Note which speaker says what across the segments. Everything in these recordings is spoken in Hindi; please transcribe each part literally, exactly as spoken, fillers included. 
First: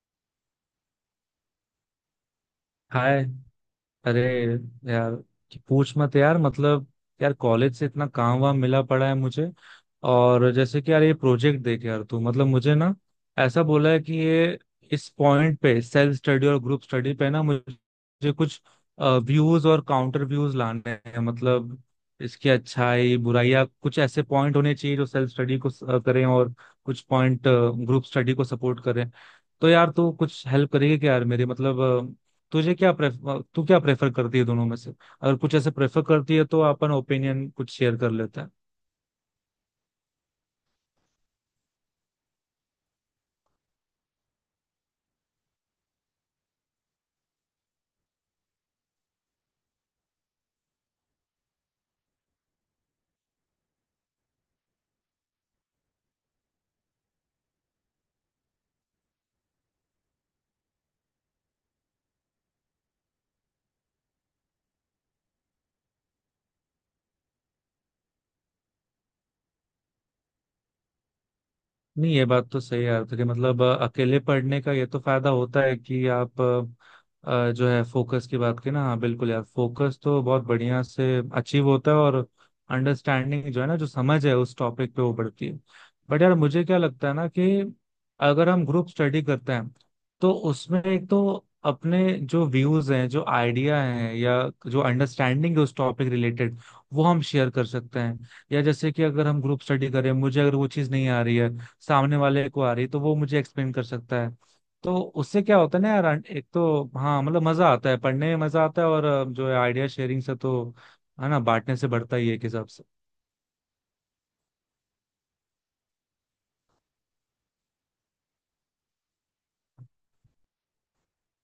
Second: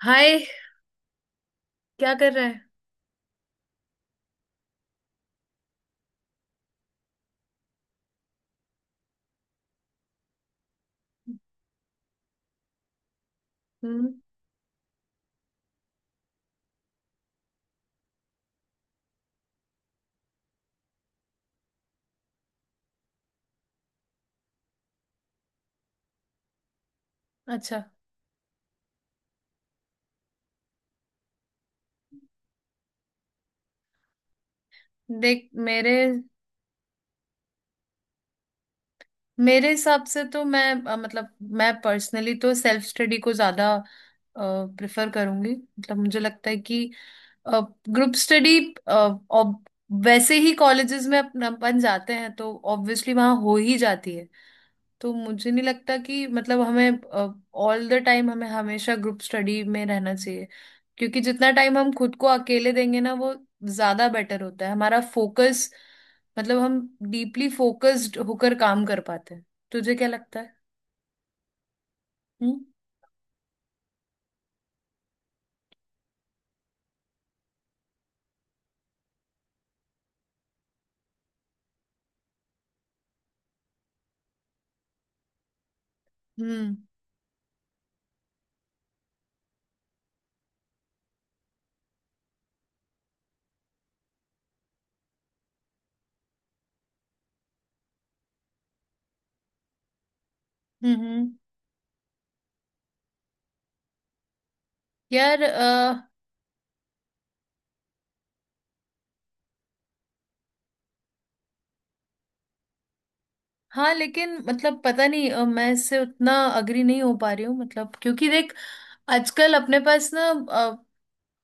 Speaker 1: हाय। क्या कर रहे हैं?
Speaker 2: हाय। अरे यार, कि पूछ मत यार। मतलब यार, कॉलेज से इतना काम वाम मिला पड़ा है मुझे। और जैसे कि यार ये प्रोजेक्ट देख। यार तू, मतलब मुझे ना ऐसा बोला है
Speaker 1: हम्म।
Speaker 2: कि ये इस पॉइंट पे सेल्फ स्टडी और ग्रुप स्टडी पे ना मुझे कुछ व्यूज और काउंटर व्यूज लाने हैं। मतलब इसकी अच्छाई बुराई या कुछ ऐसे पॉइंट होने चाहिए जो सेल्फ स्टडी को स- अ, करें और कुछ पॉइंट
Speaker 1: अच्छा।
Speaker 2: ग्रुप स्टडी को सपोर्ट करें। तो यार तू कुछ हेल्प करेगी क्या यार मेरी? मतलब तुझे क्या प्रेफर, तू क्या प्रेफर करती है दोनों में से? अगर
Speaker 1: देख,
Speaker 2: कुछ ऐसे
Speaker 1: मेरे
Speaker 2: प्रेफर करती है तो अपन ओपिनियन कुछ शेयर कर लेते हैं।
Speaker 1: मेरे हिसाब से तो मैं, अ, मतलब मैं पर्सनली तो सेल्फ स्टडी को ज्यादा प्रेफर करूंगी। मतलब मुझे लगता है कि ग्रुप स्टडी वैसे ही कॉलेजेस में अपन अपन जाते हैं तो ऑब्वियसली वहाँ हो ही जाती है। तो मुझे नहीं लगता कि मतलब हमें ऑल द टाइम, हमें हमेशा ग्रुप स्टडी में रहना चाहिए, क्योंकि जितना टाइम हम खुद को अकेले देंगे ना, वो ज्यादा बेटर होता है। हमारा फोकस, मतलब हम डीपली फोकस्ड होकर काम कर पाते हैं। तुझे क्या लगता है?
Speaker 2: नहीं ये बात
Speaker 1: हम्म,
Speaker 2: तो सही है आपकी। मतलब अ, अकेले पढ़ने का ये तो फायदा होता है कि आप अ, अ, जो है फोकस की बात की ना, हाँ बिल्कुल यार फोकस तो बहुत बढ़िया से अचीव होता है और अंडरस्टैंडिंग जो है ना, जो समझ है उस टॉपिक पे वो बढ़ती है। बट यार मुझे
Speaker 1: हम्म,
Speaker 2: क्या लगता है ना कि अगर हम ग्रुप स्टडी करते हैं तो उसमें एक तो अपने जो व्यूज हैं, जो आइडिया हैं, या जो अंडरस्टैंडिंग है उस टॉपिक रिलेटेड, वो हम शेयर कर सकते हैं। या जैसे कि अगर हम ग्रुप स्टडी करें, मुझे अगर वो चीज़
Speaker 1: हम्म,
Speaker 2: नहीं आ
Speaker 1: हम्म।
Speaker 2: रही है, सामने वाले को आ रही है, तो वो मुझे एक्सप्लेन कर सकता है। तो उससे
Speaker 1: यार,
Speaker 2: क्या
Speaker 1: अ,
Speaker 2: होता है ना यार, एक तो हाँ मतलब मजा आता है, पढ़ने में मजा आता है, और अ, जो है आइडिया शेयरिंग से तो है ना, बांटने से बढ़ता ही है एक हिसाब से।
Speaker 1: हाँ लेकिन मतलब पता नहीं, अ, मैं इससे उतना अग्री नहीं हो पा रही हूँ। मतलब क्योंकि देख, आजकल अपने पास ना,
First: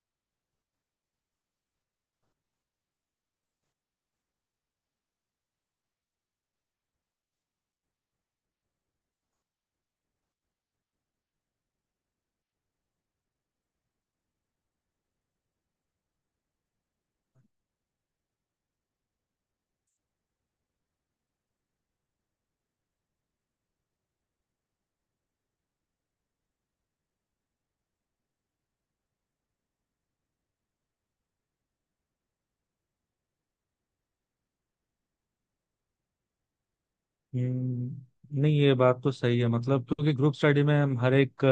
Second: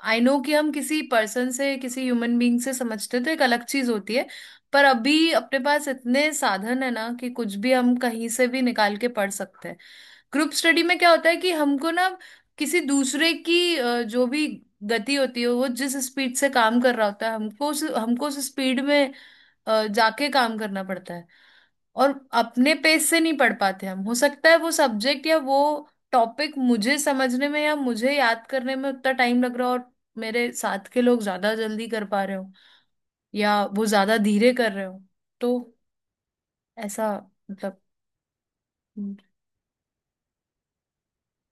Speaker 1: आई नो कि हम किसी पर्सन से, किसी ह्यूमन बीइंग से समझते तो एक अलग चीज होती है, पर अभी अपने पास इतने साधन है ना कि कुछ भी हम कहीं से भी निकाल के पढ़ सकते हैं। ग्रुप स्टडी में क्या होता है कि हमको ना, किसी दूसरे की अ, जो भी गति होती है, वो जिस स्पीड से काम कर रहा होता है, हमको उस, हमको उस स्पीड में अ, जाके काम करना पड़ता है। और अपने पेज से नहीं पढ़ पाते हम। हो सकता है वो सब्जेक्ट या वो टॉपिक मुझे समझने में या मुझे याद करने में उतना टाइम लग रहा हो, और मेरे साथ के लोग ज्यादा जल्दी कर पा रहे हो, या वो ज्यादा धीरे कर रहे हो। तो ऐसा, मतलब।
Speaker 2: हम्म, नहीं ये बात तो सही है। मतलब क्योंकि ग्रुप स्टडी में हम हर एक,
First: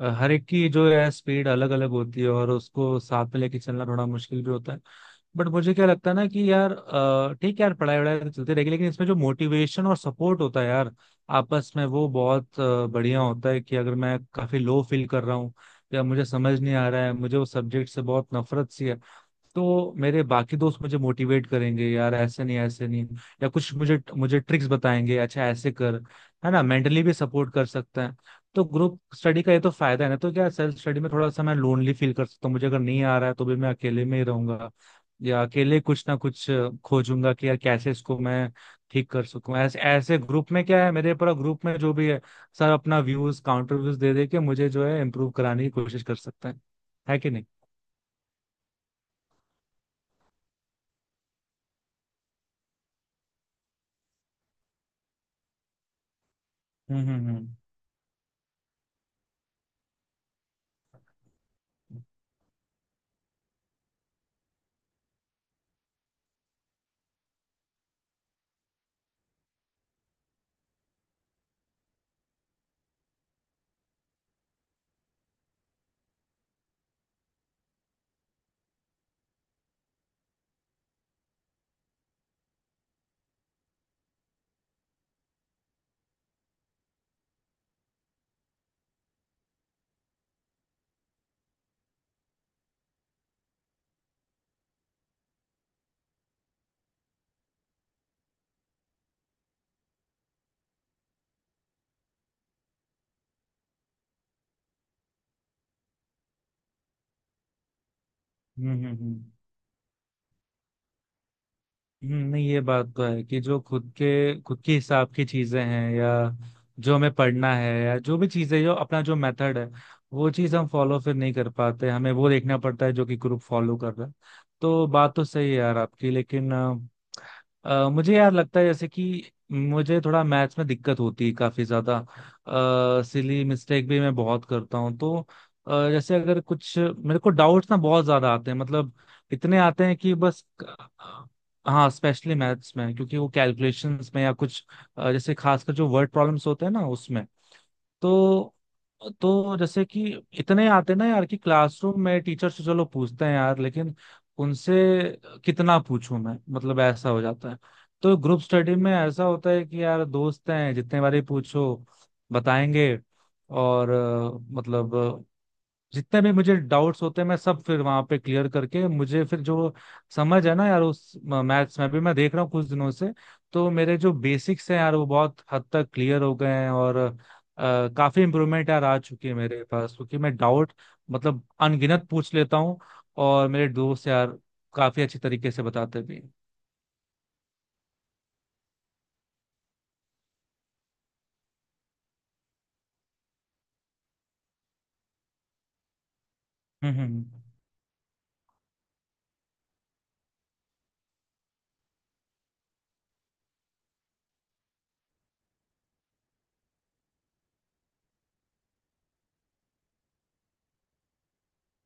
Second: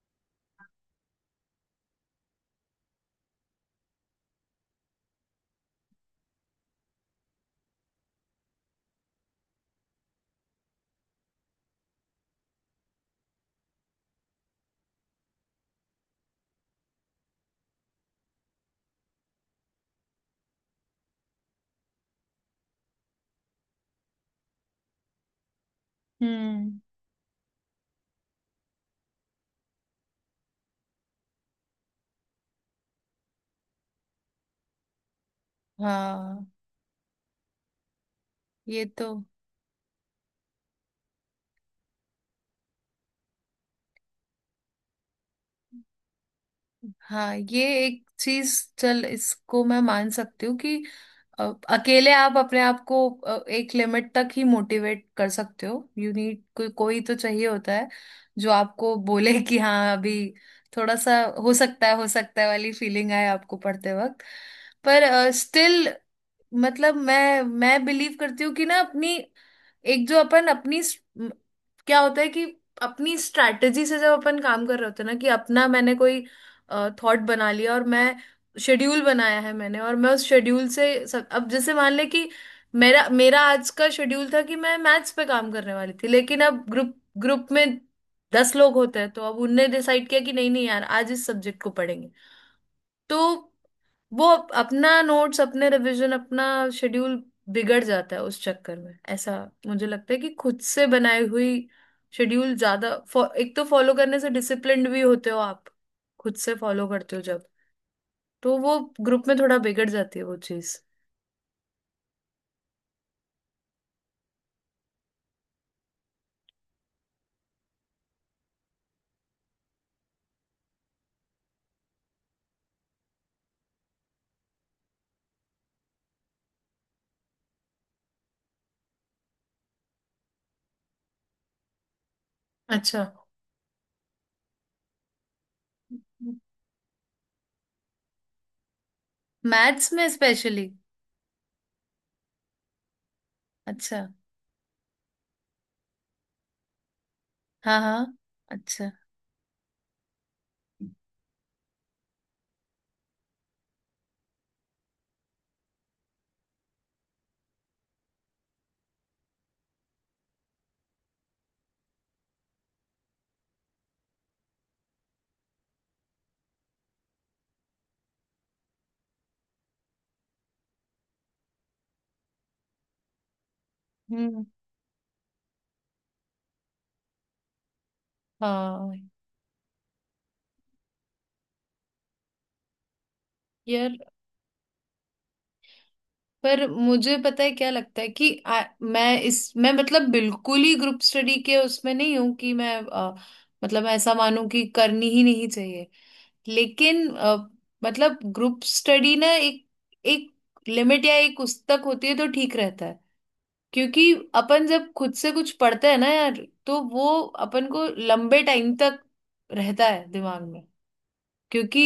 Speaker 2: अ, हर एक की जो है स्पीड अलग अलग होती है और उसको साथ में लेके चलना थोड़ा मुश्किल भी होता है। बट मुझे क्या लगता है ना कि यार अ, ठीक है यार, पढ़ाई वढ़ाई तो चलती रहेगी, लेकिन इसमें जो मोटिवेशन और सपोर्ट होता है यार आपस में, वो बहुत अ, बढ़िया होता है। कि अगर मैं काफी लो फील कर रहा हूँ या मुझे समझ नहीं आ रहा है, मुझे वो सब्जेक्ट से बहुत नफरत सी है, तो मेरे बाकी दोस्त मुझे मोटिवेट करेंगे यार, ऐसे नहीं ऐसे नहीं, या कुछ मुझे मुझे ट्रिक्स बताएंगे, अच्छा ऐसे कर। है ना,
Speaker 1: हम्म।
Speaker 2: मेंटली भी सपोर्ट कर सकते हैं। तो ग्रुप स्टडी का ये तो फायदा है ना। तो क्या सेल्फ स्टडी में थोड़ा सा मैं लोनली फील कर सकता हूँ, मुझे अगर नहीं आ रहा है तो भी मैं अकेले में ही रहूंगा या अकेले कुछ ना
Speaker 1: हाँ,
Speaker 2: कुछ अ, खोजूंगा कि यार कैसे इसको मैं
Speaker 1: ये
Speaker 2: ठीक
Speaker 1: तो।
Speaker 2: कर सकूं। ऐसे ऐसे ग्रुप में क्या है, मेरे पूरा ग्रुप में जो भी है सर अपना व्यूज काउंटर व्यूज दे दे के मुझे जो है इम्प्रूव कराने की कोशिश कर सकते हैं। है कि
Speaker 1: हाँ,
Speaker 2: नहीं?
Speaker 1: ये एक चीज। चल, इसको मैं मान सकती हूँ कि अ, अकेले आप अपने आप को अ, एक लिमिट तक ही मोटिवेट कर सकते हो। यू नीड, कोई
Speaker 2: हम्म
Speaker 1: कोई तो
Speaker 2: हम्म।
Speaker 1: चाहिए
Speaker 2: हम्म
Speaker 1: होता है जो आपको बोले कि हाँ, अभी थोड़ा सा हो सकता है, हो सकता है वाली फीलिंग आए आपको पढ़ते वक्त। पर स्टिल, मतलब मैं मैं बिलीव करती हूँ कि ना, अपनी एक जो अपन अपनी स- म- क्या होता है कि, अपनी स्ट्रैटेजी से जब अपन काम कर रहे होते हैं ना, कि अपना मैंने कोई थॉट बना लिया और मैं शेड्यूल बनाया है मैंने, और मैं उस शेड्यूल से सब, अब जैसे मान ले कि, मेरा मेरा आज का शेड्यूल था कि मैं मैथ्स पे काम करने वाली थी, लेकिन अब ग्रुप ग्रुप में दस लोग होते हैं, तो अब उनने डिसाइड किया कि नहीं नहीं यार, आज इस सब्जेक्ट को पढ़ेंगे। तो वो अप- अपना नोट्स, अपने रिवीजन, अपना शेड्यूल बिगड़ जाता है उस चक्कर में। ऐसा मुझे लगता है कि खुद से बनाई हुई शेड्यूल ज्यादा फॉ- एक तो फॉलो करने से डिसिप्लिन्ड भी होते हो आप, खुद से फॉलो करते हो जब। तो
Speaker 2: हम्म।
Speaker 1: वो
Speaker 2: हम्म
Speaker 1: ग्रुप
Speaker 2: हम्म।
Speaker 1: में थोड़ा बिगड़ जाती है वो चीज।
Speaker 2: हम्म, नहीं ये बात तो है कि जो खुद के, खुद के हिसाब की चीजें हैं या जो हमें पढ़ना है या जो भी चीजें, जो अपना जो मेथड है, वो चीज हम फॉलो फिर नहीं कर पाते। हमें वो देखना पड़ता है जो कि ग्रुप फॉलो कर रहा है। तो बात तो सही है यार आपकी, लेकिन अ, मुझे यार लगता है, जैसे कि मुझे थोड़ा मैथ्स में दिक्कत होती है काफी ज्यादा,
Speaker 1: अच्छा।
Speaker 2: सिली मिस्टेक भी मैं बहुत करता हूँ। तो अ, जैसे अगर कुछ मेरे को डाउट्स ना बहुत ज्यादा आते हैं, मतलब इतने आते
Speaker 1: मैथ्स
Speaker 2: हैं
Speaker 1: में
Speaker 2: कि बस
Speaker 1: स्पेशली?
Speaker 2: अ, हाँ स्पेशली मैथ्स में, क्योंकि वो
Speaker 1: अच्छा।
Speaker 2: कैलकुलेशंस में या कुछ अ, जैसे खासकर जो वर्ड प्रॉब्लम्स होते हैं ना उसमें।
Speaker 1: हाँ हाँ।
Speaker 2: तो
Speaker 1: अच्छा।
Speaker 2: तो जैसे कि इतने आते ना यार कि क्लासरूम में टीचर से चलो पूछते हैं यार, लेकिन उनसे कितना पूछूं मैं, मतलब ऐसा हो जाता है। तो ग्रुप स्टडी में ऐसा होता है कि यार दोस्त हैं, जितने बारे पूछो बताएंगे, और अ, मतलब जितने भी मुझे डाउट्स होते हैं मैं सब फिर वहां पे क्लियर करके मुझे फिर जो समझ है ना यार उस मैथ्स में भी, मैं देख रहा हूँ कुछ दिनों से तो मेरे जो
Speaker 1: हम्म।
Speaker 2: बेसिक्स हैं यार वो बहुत हद तक क्लियर हो गए हैं। और अ, काफी इम्प्रूवमेंट यार आ
Speaker 1: हाँ
Speaker 2: चुकी है मेरे पास, क्योंकि मैं डाउट मतलब अनगिनत पूछ लेता हूँ और मेरे
Speaker 1: यार।
Speaker 2: दोस्त यार काफी अच्छी तरीके से बताते भी हैं।
Speaker 1: पर मुझे पता है क्या लगता है कि आ, मैं इस, मैं मतलब बिल्कुल ही ग्रुप स्टडी के उसमें नहीं हूं कि मैं, अ, मतलब ऐसा मानूं कि करनी ही नहीं चाहिए।
Speaker 2: हम्म
Speaker 1: लेकिन अ,
Speaker 2: हम्म
Speaker 1: मतलब ग्रुप स्टडी ना एक एक लिमिट या एक उस तक होती है तो ठीक रहता है। क्योंकि अपन जब खुद से कुछ पढ़ते हैं ना यार, तो वो अपन को लंबे टाइम तक रहता है दिमाग में। क्योंकि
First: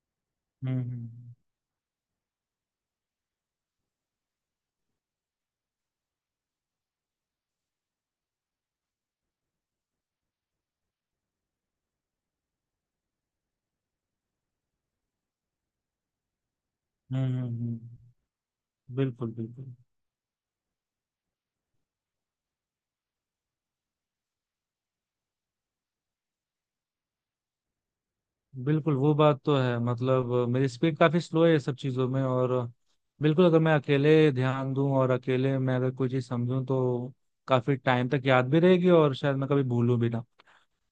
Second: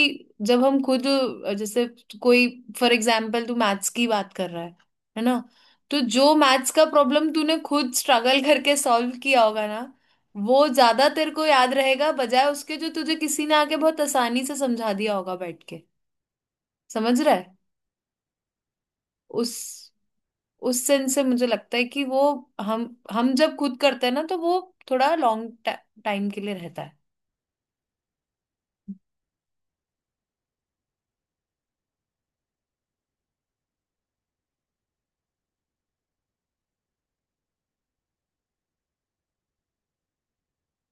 Speaker 1: जब
Speaker 2: हम्म।
Speaker 1: हम खुद,
Speaker 2: हम्म
Speaker 1: अ, जैसे कोई, फॉर एग्जाम्पल तू मैथ्स की बात कर रहा है है ना? तो जो मैथ्स का प्रॉब्लम तूने खुद स्ट्रगल करके सॉल्व किया होगा ना, वो ज्यादा तेरे को याद रहेगा बजाय उसके जो तुझे किसी ने आके बहुत आसानी से समझा दिया होगा बैठ के। समझ
Speaker 2: हम्म।
Speaker 1: रहा
Speaker 2: हम्म,
Speaker 1: है?
Speaker 2: हम्म, बिल्कुल
Speaker 1: उस
Speaker 2: बिल्कुल।
Speaker 1: उस सेंस से मुझे लगता है कि वो, हम हम जब खुद करते हैं ना, तो वो थोड़ा लॉन्ग टाइम के लिए रहता है।
Speaker 2: बिल्कुल वो बात तो है। मतलब अ, मेरी स्पीड काफी स्लो है ये सब चीजों में, और अ, बिल्कुल अगर मैं अकेले ध्यान दूं और अकेले मैं अगर कोई चीज समझूं तो काफी टाइम तक याद भी रहेगी और शायद मैं कभी भूलूं भी ना।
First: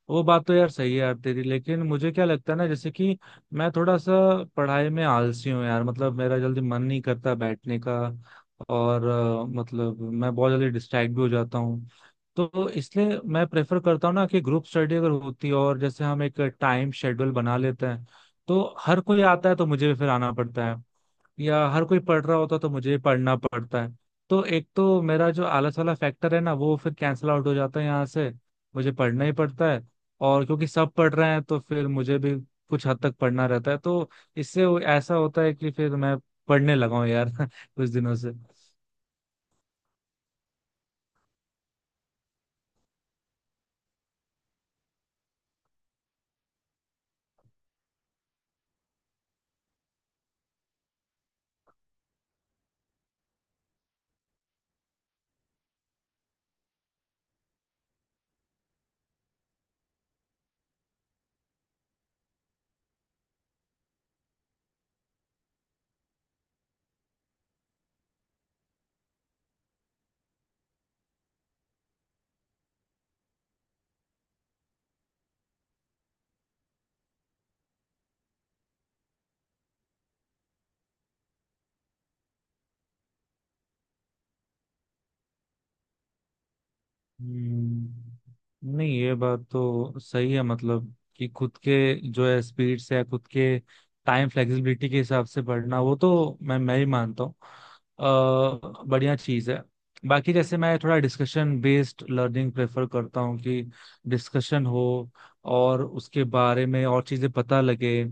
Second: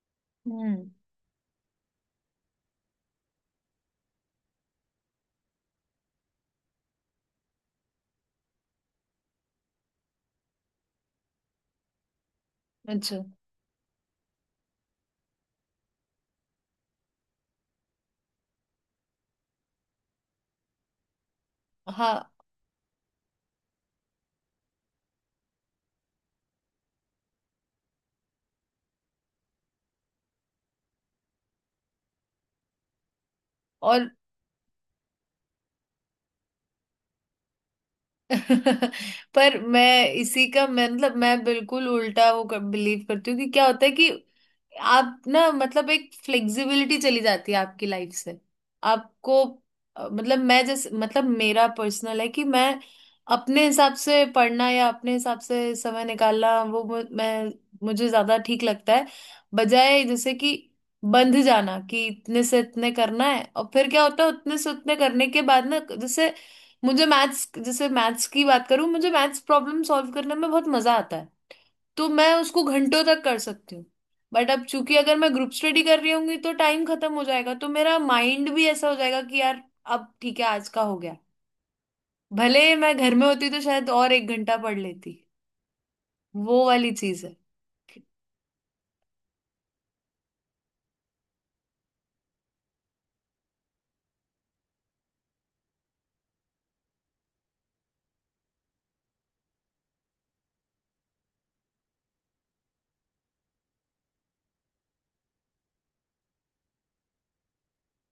Speaker 2: वो बात तो यार
Speaker 1: हम्म।
Speaker 2: सही है यार तेरी, लेकिन मुझे क्या लगता है ना जैसे कि मैं थोड़ा सा पढ़ाई में आलसी हूँ यार। मतलब मेरा जल्दी मन नहीं करता बैठने का, और अ, मतलब मैं बहुत जल्दी डिस्ट्रैक्ट भी हो जाता हूँ। तो इसलिए
Speaker 1: अच्छा।
Speaker 2: मैं प्रेफर करता हूँ ना कि ग्रुप स्टडी अगर होती है, और जैसे हम एक टाइम शेड्यूल बना लेते हैं, तो हर कोई आता है तो मुझे भी फिर आना पड़ता है, या हर कोई पढ़
Speaker 1: हाँ।
Speaker 2: रहा होता तो मुझे भी पढ़ना पड़ता है। तो एक तो मेरा जो आलस वाला फैक्टर है ना, वो फिर कैंसिल आउट हो जाता है यहाँ से। मुझे पढ़ना ही पड़ता है, और क्योंकि सब पढ़ रहे हैं तो फिर मुझे भी कुछ हद तक पढ़ना रहता है। तो
Speaker 1: और।
Speaker 2: इससे वो- ऐसा होता है कि फिर मैं पढ़ने लगा हूँ यार कुछ दिनों से।
Speaker 1: पर मैं इसी का, मैं मतलब मैं बिल्कुल उल्टा वो कर, बिलीव करती हूँ कि क्या होता है कि, आप ना मतलब एक फ्लेक्सिबिलिटी चली जाती है आपकी लाइफ से। आपको अ, मतलब मैं जैसे, मतलब मेरा पर्सनल है कि मैं अपने हिसाब से पढ़ना या अपने हिसाब से समय निकालना, वो मु- मैं, मुझे ज्यादा ठीक लगता है, बजाय जैसे कि बंध जाना कि इतने से इतने करना है। और फिर क्या होता है, उतने से उतने करने के बाद ना, जैसे मुझे मैथ्स, जैसे मैथ्स की बात करूं, मुझे मैथ्स प्रॉब्लम सॉल्व करने में बहुत मजा आता है, तो मैं उसको घंटों तक कर सकती हूँ। बट अब चूंकि अगर मैं ग्रुप स्टडी कर रही होंगी तो टाइम खत्म हो जाएगा, तो मेरा माइंड भी ऐसा हो जाएगा कि यार अब ठीक है, आज का हो गया। भले मैं घर में होती तो शायद और एक घंटा पढ़ लेती। वो वाली चीज है।
Speaker 2: हम्म, नहीं ये बात तो सही है। मतलब कि खुद के जो है स्पीड से या खुद के टाइम फ्लेक्सिबिलिटी के हिसाब से बढ़ना वो तो मैं मैं ही मानता हूँ अ, बढ़िया चीज़ है। बाकी जैसे मैं थोड़ा डिस्कशन बेस्ड लर्निंग प्रेफर करता हूँ कि डिस्कशन हो और उसके बारे में और चीज़ें पता लगे,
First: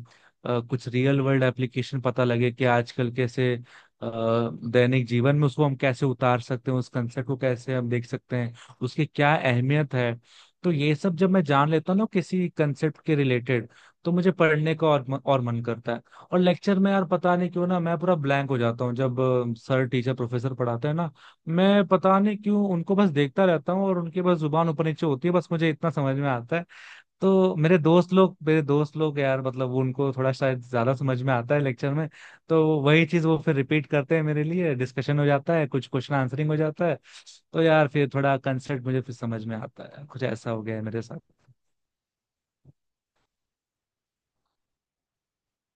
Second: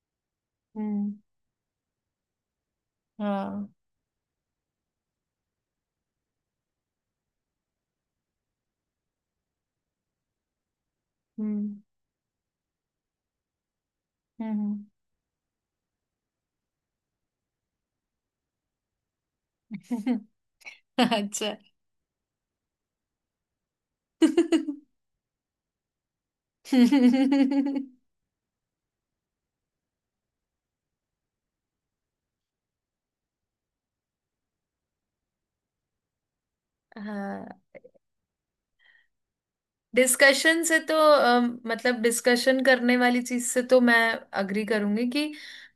Speaker 2: अ, कुछ
Speaker 1: हम्म।
Speaker 2: रियल वर्ल्ड एप्लीकेशन पता लगे कि आजकल कैसे अ,
Speaker 1: हाँ।
Speaker 2: दैनिक जीवन में उसको हम कैसे उतार सकते हैं, उस कंसेप्ट को कैसे हम देख सकते हैं, उसकी क्या अहमियत है। तो ये सब जब मैं जान
Speaker 1: हम्म,
Speaker 2: लेता हूँ ना किसी कंसेप्ट के रिलेटेड, तो मुझे पढ़ने
Speaker 1: हम्म,
Speaker 2: का और और मन करता है। और लेक्चर में यार पता नहीं क्यों ना मैं पूरा ब्लैंक हो जाता हूँ, जब अ, सर टीचर
Speaker 1: हम्म।
Speaker 2: प्रोफेसर पढ़ाते हैं ना,
Speaker 1: अच्छा।
Speaker 2: मैं पता नहीं क्यों उनको बस देखता रहता हूँ और उनकी बस जुबान ऊपर नीचे होती है, बस मुझे इतना समझ में आता है। तो मेरे दोस्त लोग मेरे दोस्त लोग यार मतलब वो, उनको थोड़ा शायद ज्यादा समझ में आता है लेक्चर में, तो वही चीज वो फिर रिपीट करते हैं मेरे लिए, डिस्कशन हो जाता है, कुछ क्वेश्चन आंसरिंग हो जाता है।
Speaker 1: हाँ।
Speaker 2: तो यार फिर थोड़ा कंसेप्ट मुझे फिर समझ में आता है, कुछ ऐसा हो
Speaker 1: डिस्कशन
Speaker 2: गया
Speaker 1: से
Speaker 2: है
Speaker 1: तो
Speaker 2: मेरे साथ।
Speaker 1: अम, मतलब डिस्कशन करने वाली चीज से तो मैं अग्री करूंगी कि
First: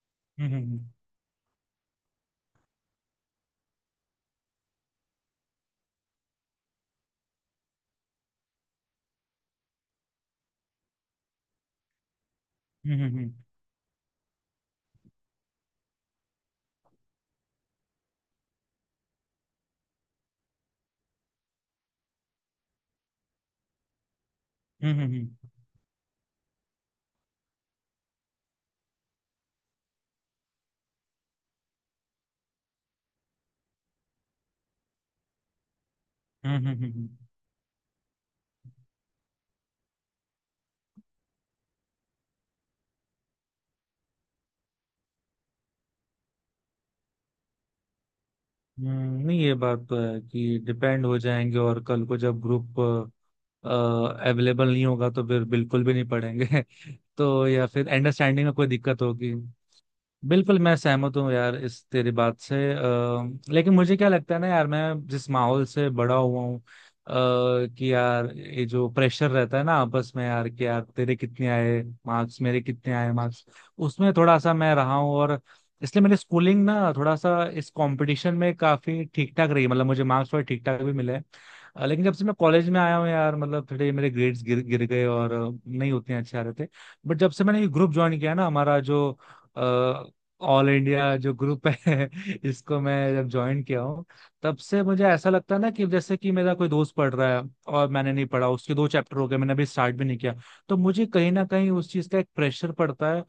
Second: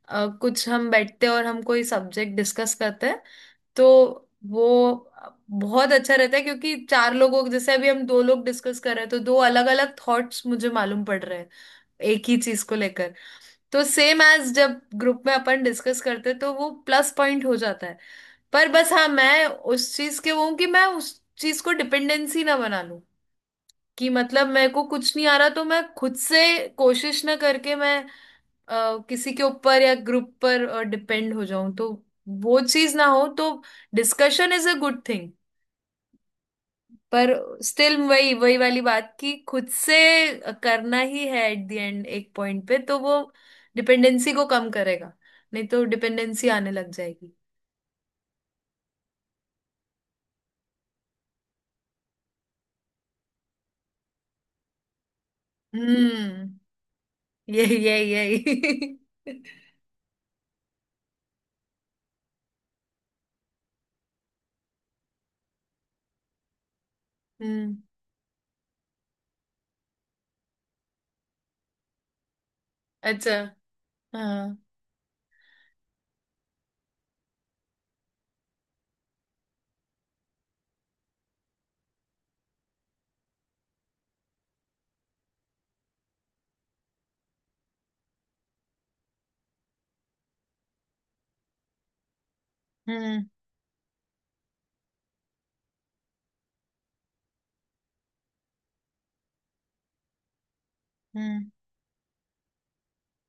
Speaker 1: अ, कुछ
Speaker 2: हम्म
Speaker 1: हम बैठते हैं और हम कोई सब्जेक्ट डिस्कस करते हैं, तो वो बहुत अच्छा रहता है। क्योंकि चार लोगों, जैसे अभी हम दो लोग डिस्कस कर रहे हैं, तो दो अलग अलग थॉट्स मुझे मालूम पड़ रहे हैं एक ही चीज को
Speaker 2: हम्म
Speaker 1: लेकर।
Speaker 2: हम्म।
Speaker 1: तो सेम एज, जब ग्रुप में अपन डिस्कस करते हैं तो वो प्लस पॉइंट हो जाता है। पर बस हाँ, मैं उस चीज के वो हूँ कि मैं उस चीज को डिपेंडेंसी ना बना लूं। कि मतलब मेरे को
Speaker 2: हम्म हम्म
Speaker 1: कुछ नहीं आ
Speaker 2: हम्म।
Speaker 1: रहा तो मैं खुद से कोशिश ना करके मैं अ, किसी के ऊपर या ग्रुप पर डिपेंड हो जाऊं, तो वो चीज ना हो तो। Discussion is a good thing,
Speaker 2: hmm hmm. Hmm,
Speaker 1: पर स्टिल वही, वही वाली बात, कि खुद से करना ही है एट द एंड एक पॉइंट पे, तो वो डिपेंडेंसी को कम करेगा। नहीं तो डिपेंडेंसी आने लग जाएगी।
Speaker 2: हम्म, नहीं ये बात तो है कि डिपेंड हो जाएंगे और कल को जब ग्रुप अवेलेबल नहीं होगा तो फिर बिल्कुल भी नहीं पढ़ेंगे।
Speaker 1: हम्म।
Speaker 2: तो या
Speaker 1: यही
Speaker 2: फिर
Speaker 1: यही
Speaker 2: अंडरस्टैंडिंग में कोई
Speaker 1: यही।
Speaker 2: दिक्कत होगी। बिल्कुल मैं सहमत हूँ यार इस तेरी बात से। अ, लेकिन मुझे क्या लगता है ना यार, मैं जिस माहौल से बड़ा हुआ हूँ, अ,
Speaker 1: हम्म।
Speaker 2: कि यार ये जो प्रेशर रहता है ना आपस में यार, कि यार तेरे कितने आए मार्क्स, मेरे कितने आए
Speaker 1: अच्छा।
Speaker 2: मार्क्स, उसमें थोड़ा सा
Speaker 1: हाँ।
Speaker 2: मैं रहा हूँ। और इसलिए मेरी स्कूलिंग ना थोड़ा सा इस कंपटीशन में काफी ठीक ठाक रही। मतलब मुझे मार्क्स थोड़े ठीक ठाक भी मिले हैं। अ, लेकिन जब से मैं कॉलेज में आया हूँ यार, मतलब थोड़े मेरे ग्रेड्स गिर गिर गए और अ, नहीं उतने अच्छे आ रहे थे। बट जब से मैंने ये ग्रुप ज्वाइन किया ना, हमारा जो ऑल इंडिया जो ग्रुप है इसको मैं
Speaker 1: हम्म,
Speaker 2: जब ज्वाइन किया हूँ, तब से मुझे ऐसा लगता है ना कि जैसे कि मेरा कोई दोस्त पढ़ रहा है और मैंने नहीं पढ़ा, उसके दो चैप्टर हो गए मैंने अभी स्टार्ट भी नहीं किया, तो मुझे कहीं ना
Speaker 1: हम्म।
Speaker 2: कहीं उस चीज़ का एक प्रेशर पड़ता है।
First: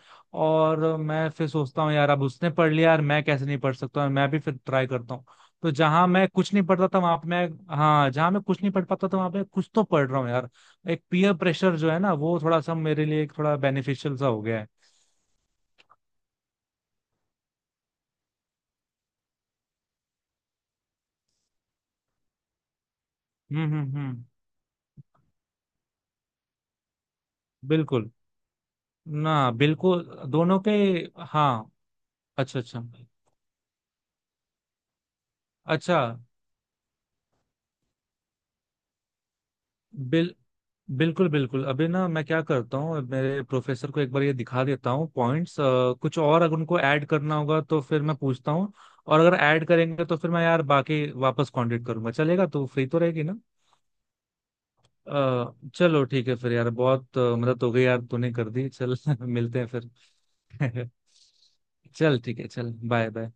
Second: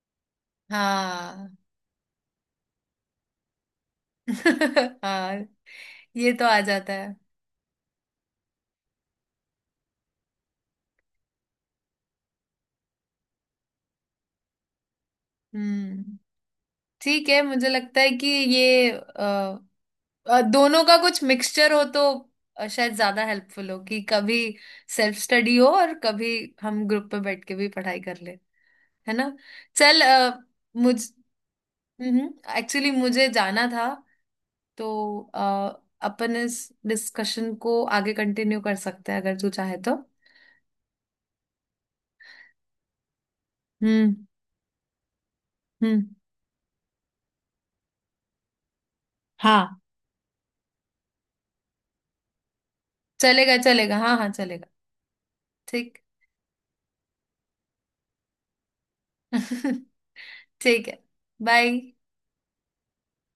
Speaker 2: और मैं फिर
Speaker 1: हाँ।
Speaker 2: सोचता हूँ यार अब उसने पढ़ लिया यार, मैं कैसे नहीं पढ़ सकता, और मैं भी फिर ट्राई करता हूँ।
Speaker 1: हाँ,
Speaker 2: तो जहां मैं
Speaker 1: ये तो
Speaker 2: कुछ
Speaker 1: आ
Speaker 2: नहीं पढ़ता
Speaker 1: जाता
Speaker 2: था
Speaker 1: है।
Speaker 2: वहां पे मैं, हाँ जहां मैं कुछ नहीं पढ़ पाता था वहां पे कुछ तो पढ़ रहा हूँ यार। एक पीयर प्रेशर जो है ना वो थोड़ा सा मेरे लिए एक थोड़ा बेनिफिशियल सा हो गया है।
Speaker 1: हम्म। ठीक है, मुझे लगता है कि ये अ, अ, दोनों का कुछ मिक्सचर हो तो अ, शायद ज्यादा
Speaker 2: हम्म
Speaker 1: हेल्पफुल हो,
Speaker 2: हम्म
Speaker 1: कि
Speaker 2: हम्म।
Speaker 1: कभी सेल्फ स्टडी हो और कभी हम ग्रुप पे बैठ के भी पढ़ाई
Speaker 2: बिल्कुल।
Speaker 1: कर ले। है ना?
Speaker 2: ना
Speaker 1: चल
Speaker 2: बिल्कुल।
Speaker 1: अ,
Speaker 2: दोनों पे।
Speaker 1: मुझ
Speaker 2: हाँ। अच्छा अच्छा।
Speaker 1: एक्चुअली मुझे जाना था, तो अ,
Speaker 2: अच्छा
Speaker 1: अपन इस डिस्कशन को आगे कंटिन्यू कर सकते हैं अगर तू चाहे तो।
Speaker 2: बिल बिल्कुल बिल्कुल। अभी ना मैं क्या करता हूँ, मेरे प्रोफेसर को एक
Speaker 1: हम्म।
Speaker 2: बार ये दिखा देता हूँ पॉइंट्स,
Speaker 1: हम्म।
Speaker 2: कुछ और अगर उनको ऐड करना होगा तो फिर मैं पूछता हूँ। और अगर ऐड
Speaker 1: हाँ,
Speaker 2: करेंगे तो फिर मैं यार बाकी वापस कांटेक्ट करूंगा, चलेगा? तो फ्री तो रहेगी ना?
Speaker 1: चलेगा चलेगा, हाँ हाँ, चलेगा।
Speaker 2: अ,
Speaker 1: ठीक।
Speaker 2: चलो ठीक है फिर यार, बहुत अ, मदद हो गई यार तूने कर दी। चल मिलते हैं फिर।
Speaker 1: ठीक है। बाय।
Speaker 2: चल ठीक है, चल बाय बाय।